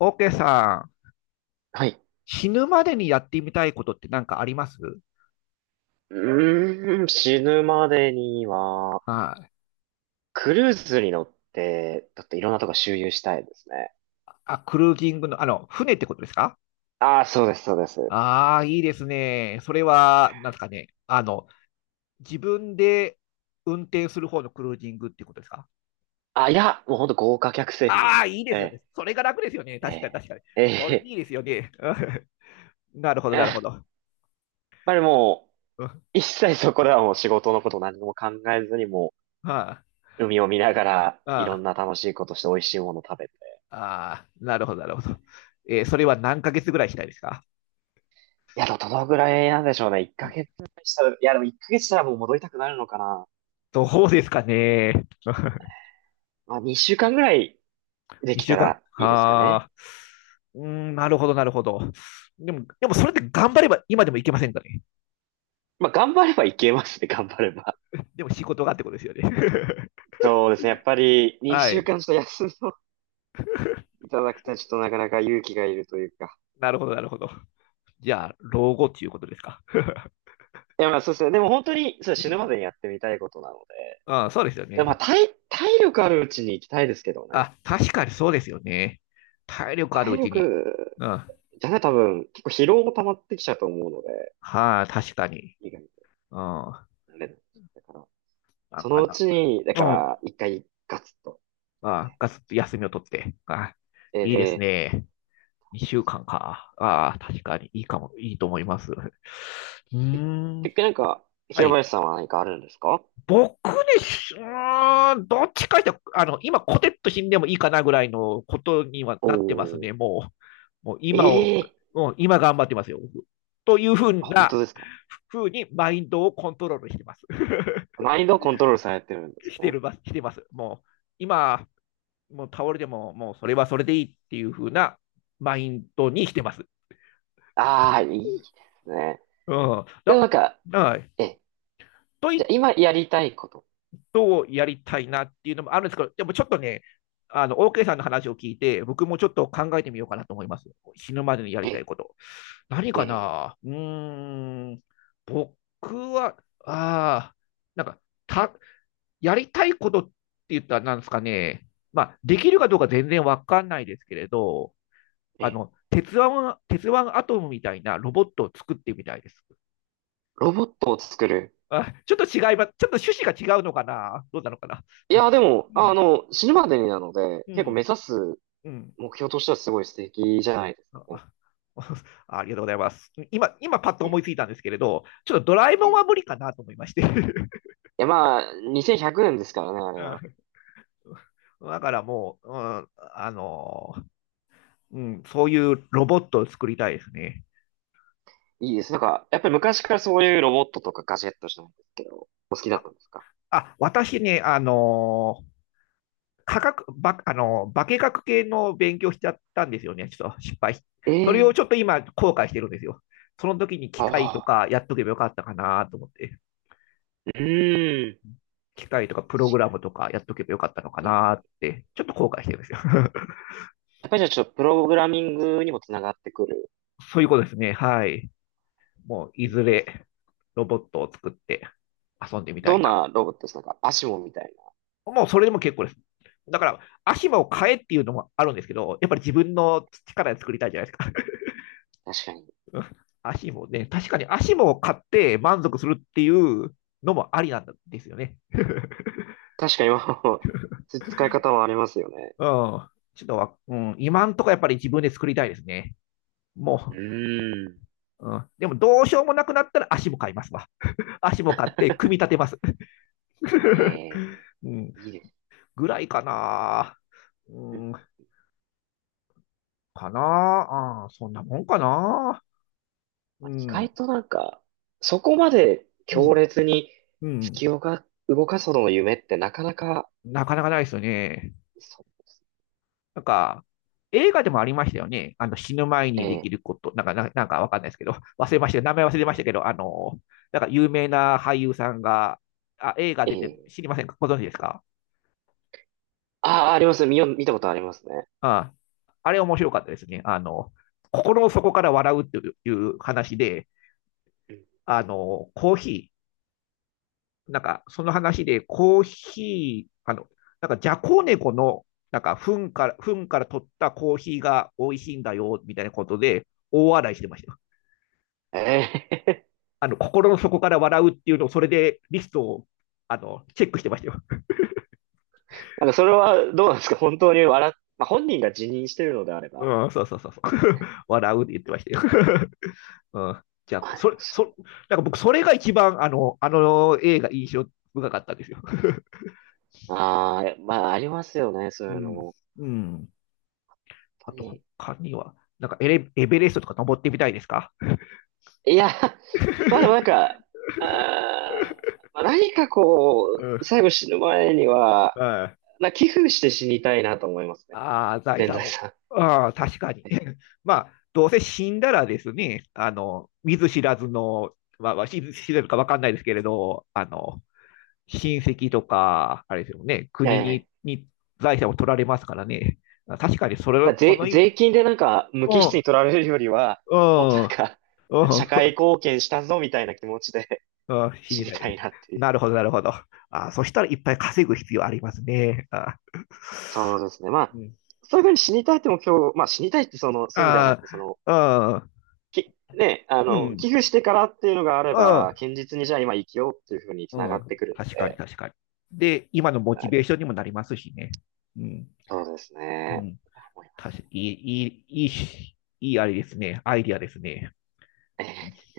オーケーさん、はい。死ぬまでにやってみたいことって何かあります死ぬまでには、はい。クルーズに乗って、だっていろんなとこ周遊したいですね。あ、クルージングの、船ってことですか？ああ、そうです、そうです。ああー、いいですね。それは、なんですかね。自分で運転する方のクルージングっていうことですか？いや、もうほんと豪華客船にあ乗っあー、いいですよね。て、それが楽ですよね。確かに、え確かに。ー、それえいいですよね。うん。なるほど、やなるほっど。ぱりもう、うん。一切そこではもう仕事のこと何も考えずにもはい。う、海を見ながら、いろああ、んな楽しいことして美味しいもの食べて。ああ、なるほど、なるほど。それは何ヶ月ぐらいしたいですか？いや、でもどのぐらいなんでしょうね。1ヶ月したら、いや、でも1ヶ月したらもう戻りたくなるのかな。どうですかね。まあ、2週間ぐらいでき2た週間。らいいですかはね。あ。うーん、なるほど、なるほど。でもそれって頑張れば今でもいけませんかね。まあ、頑張ればいけますね、頑張れば。でも仕事がってことですよね。そうですね。やっぱり、は2週い。間ちょっと休んでいただくとちょっとなかなか勇気がいるというか。なるほど、なるほど。じゃあ、老後っていうことですか。いや、まあそうですね。でも本当に、そう、う死ぬまん。でにやってみたいことなので。ああ、そうですよで、まあ、ね。体力あるうちに行きたいですけどね。あ、確かにそうですよね。体力ある体うちに。力、うん。じゃね、多分、結構疲労も溜まってきちゃうと思うので、はあ、確かに。意外にうん。ななれない。だから、んそかのうな。ちに、だうん。かあら、一回ガツッと。あ、がっつり休みを取って。ああ、いいですええ、ね。2週間か。ああ、確かにいいかも、いいと思います。うーん。結局なんか、は平い。林さんは何かあるんですか？僕でし、どっちかって、今、コテッと死んでもいいかなぐらいのことにはおなってますー、ね。もうえ今を、え、もう今頑張ってますよ、僕。というふうあ、本な、当ですか？ふうにマインドをコントロールしてます。マインドをコントロールされてるんですね。してます。もう、今、もう倒れても、もうそれはそれでいいっていうふうなマインドにしてます。ああ、いいですね。うん。でもなんか、はい。え、と言じゃあっ今やりたいこと。とやりたいなっていうのもあるんですけど、でもちょっとね、OK さんの話を聞いて、僕もちょっと考えてみようかなと思います。死ぬまでにやりえ、たいこと。何かえな。うーん、僕は、ああ、なんか、た、やりたいことって言ったらなんですかね、まあ、できるかどうか全然わかんないですけれど、ー、あえ、の、鉄腕、鉄腕アトムみたいなロボットを作ってみたいです。ロボットを作る。あ、ちょっと違います。ちょっと趣旨が違うのかな、どうなのかな。いや、でも、うあん、の、死ぬまでになので、う結構目ん、指すうん。目標としてはすごい素敵じゃないですかあ、あ。 ありがとうございます。今パッと思ね。いついたんですけれど、ちょっとドラえもんいは無理かなと思いまして。や、まあ、2100年ですからね、あうれは。ん。だからもう、うん、あの、うん、そういうロボットを作りたいですね。いいです。なんか、やっぱり昔からそういうロボットとかガジェットじゃないんですけど、お好きだったあ、んですか？あ、私ね、科学、ば、あの、化学系の勉強しちゃったんですよね。ちょっと失敗し。えそれをちょっえ、と今後悔してるんですよ。その時に機あ械とあ、かやっとけばよかったかなと思って。うーん、機械とかプロ確グラかムとかやっとけばよかったのかに。なえっー、て、ちょっと後悔してるんですよ。やっぱりじゃあちょっとプログラミングにもつながってくるそういうことですね。はい。もう、いんずです。れロボットを作って遊んでみたどいんな。なロボットですか？なんか、アシモみたいもう、それでも結構です。だから、足も買えっていうのもあるんですけど、やっぱり自分の力で作りたいじゃないですか。な。確かに。足もね、確かに足も買って満足するっていうのもありなんですよね。確かに、今の 使い方はありますよね。うん。ちょっと、うん、今んとこやっぱり自分で作りたいですね。うもーん。う、うん、でもどうしようもなくなったら足も買いますわ。足も買って組み 立てます。ええ、うん、いいですぐらいかな。ね。うん、うん、かな。あ、そんなもんかな。まうあ意ん、外となんか、そこまでう強ん、烈にうん。月をが動かすほどの夢ってなかなか、なかなかないですよね。そう、なんか、映画でもありましたよね。あの、死ぬ前えにできえ、ること、なんか、なんかわかんないですけど、忘れました。名前忘れましたけど、あの、なんか有名な俳優さんが、あ、映画え出てる、え、知りませんか、ご存知ですか？ああ、あります。見たことありますね。ああ、れ面白かったですね。あの、心の底から笑うっていう話で、うん、あの、コーヒー、なんか、その話で、コーヒー、あの、なんか、ジャコネコの、なんか、糞から取ったコーヒーが美味しいんだよ、みたいなことで、大笑いしてましたよ。ええ、あの、心の底から笑うっていうのを、それでリストを、あの、チェックしてましたよ。なんかそれはどうなんですか？本当に笑っ、まあ、本人が辞任してるのであれば、うん、そうそうそうそう。笑うって言ってましたよ。うん。じゃまあ、あでそもれ、そそ、なんか僕、それが一番、あの映画印象深かったんですよ。う。ああ、まあありますよね、そうういうのも。ん。やっうん。あぱとり。他には、なんかエベレストとか登ってみたいですか？ いや、まあでもなん か、あー、まあ、何かこうう、ん。最後死ぬ前には、はい。な寄付して死にたいなと思いますね。ああ、財全産財を。産。ああ、確かに。まあ、どうせ死んだらですね、あの、見ず知らずの、まあ、知らずかわかんないですけれど、あの、親戚とか、あれですよね、ええ。に財産を取られますからね。確かに、それ、そ税、の意味、税金でなんか無う機質にん、取られるよりは、うもっとん、なうんん、か、社会貢献したぞみたいな気持ちで うん、死死ににたたいい。なっていう。なるほど、なるほど。あ、そしたらいっぱい稼ぐ必要ありますね。あ、そうですね。まうあ、ん。そういうふうに死にたいって目標、まあ死にたいってその、そういう意味ではなあく、その、あ、ね、あうん、の、寄付うん、してからっていうのがあれば、堅実にじゃあ今生きようっていうふうにう繋ん、がうっん。てくるの確かに、で、確かに。で、今のモチはい、ベーションにもなりますしね。うん、そうですうね。ん。思いま確すかいい、いい、いいし、いい、あれですね。アイディアですね。ね。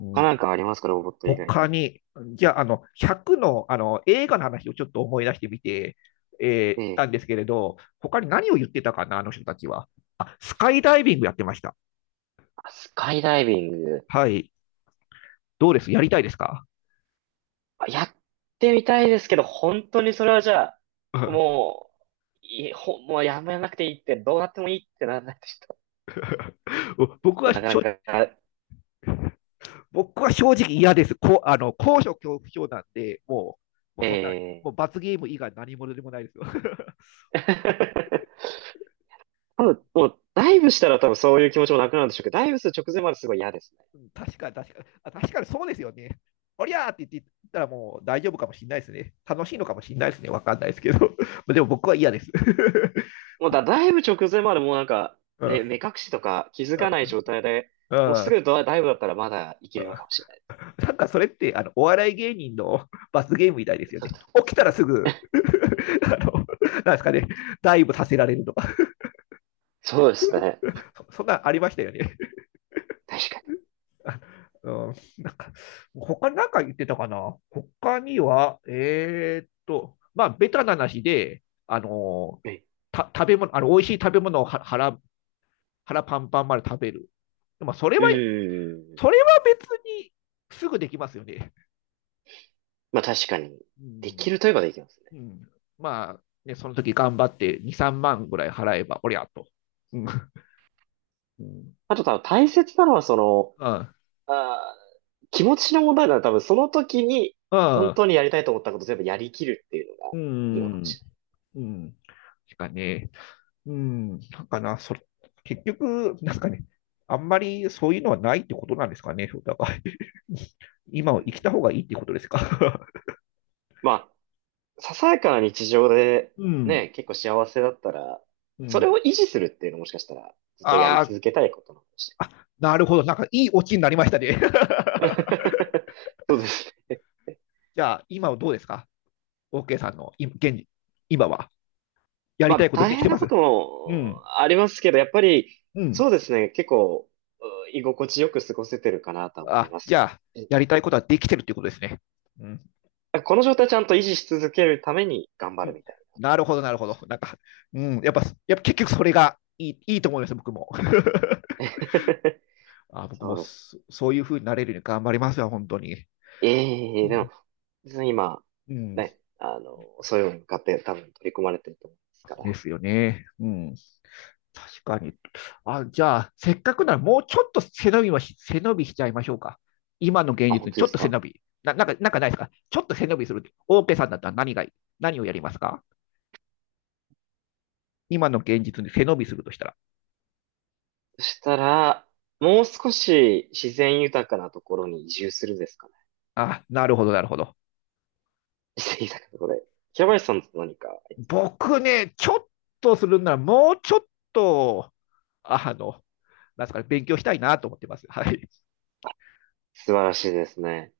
う他ん、なんかありますか、ロボット以外他で。に、じゃあ、あの、100の、あの、映画の話をちょっと思い出してみて、たえんえ、ですけれど、他に何を言ってたかな、あの人たちは。あ、スカイダイビングやってました。あ、スカイダイビング。はい。どうです、やりたいですか？ あ、やってみたいですけど、本当にそれはじゃあ、もう、もうやめなくていいって、どうなってもいいってならないとちょっ僕と、はなかな正か、僕は正直嫌です。こ、あの、高所恐怖症なんで、もう、もうえそんな、もえ。 う罰ゲーム以外何者でもないですよ。多分、もう、ダイブしたら多分そういう気持ちもなくなるんでしょうけど、ダイブする直前まですごい嫌ですね。確かに、確かに、あ、確かにそうですよね。おりゃーって言ったらもう大丈夫かもしれないですね。楽しいのかもしれないですね。わかんないですけど。でも僕は嫌です。もうだ、だいぶ直前までもうなんか、うん、うね、ん、目隠しとか気づかない状態で、うもうすん。ぐドダイブだったらまだいけるのかもしれない。なんかそれってあのお笑い芸人の罰ゲームみたいですよね。起きたらすぐ。 あの、なんですかね、ダイブさせられるとか、そうですね。そ、そんなんありましたよね。確かうん、なんか、他なんか言ってたかな、他には、まあ、ベタな話で、あの、に。食べ物、あの、美味しい食べ物を、は腹、腹パンパンまで食べる。でも、それうん。うは、ーん、それは別にすぐできますよね。まあ確かに。うでん。きるといえばできますね。うん。まあ、ね、その時頑張って2、3万ぐらい払えば、おりゃと。うん。うん。あと多分大切なのはその、あー、気持ちの問題な多分その時にう本ん。当にやりたいと思ったこと全部やりきるっていうのうがいいのかもん。しうん。しかね。うん、なんかな、それ、結局、なんかね、あんまりそういうのはないってことなんですかね、お互い。今をれな生い。うきたん。方がいいってことですか。まあささやかな日常で うん、ね、結構幸せだったら、うそれん。を維持するっていうのもしかしたらずっとやりあー、続けたいことなのかもしあ、なるほど、なんかいいオチになりましたね。れない。 そうですね。じゃあ、今はどうですか？ OK さんの今現時今は。やりまたいあこと大でき変てまなこすともうん、ありますけど、やっぱりうん。そうですね、結構う居心地よく過ごせてるかなとは思いあ、ますじゃあ、ね。うん、やりたいことはできてるっていうことですね。うん、この状態ちゃんと維持し続けるために頑う張るん。みたいなるほど、なるほど。なんか、うん、やっぱ結局それがいいと思います、僕も。な。あ、僕そもうです。そういう風になれるように頑張りますよ、本当に。ええでも、別に今、うん、ね、あの、そういうのに向かって多分取り組まれてると思うんですかでら。すよね。うん、確かに。あ、じゃあ、せっかくならもうちょっと背伸びしちゃいましょうか。今の現あ、実本に当ちでょっすと背か？伸び。なんか、なんかないですか、ちょっと背伸びする。オーケーさんだったら何がいい、何をやりますか、今の現実に背伸びするとしたら。そしたら、もう少し自然豊かなところに移住するですかね。あ、なるほど、なるほど。自然豊かなところで。平林さんと何かあります？僕ね、ちょっとするならもうちょっと、あの、なんですかね、勉強したいなと思ってます。はい。素晴らしいですね。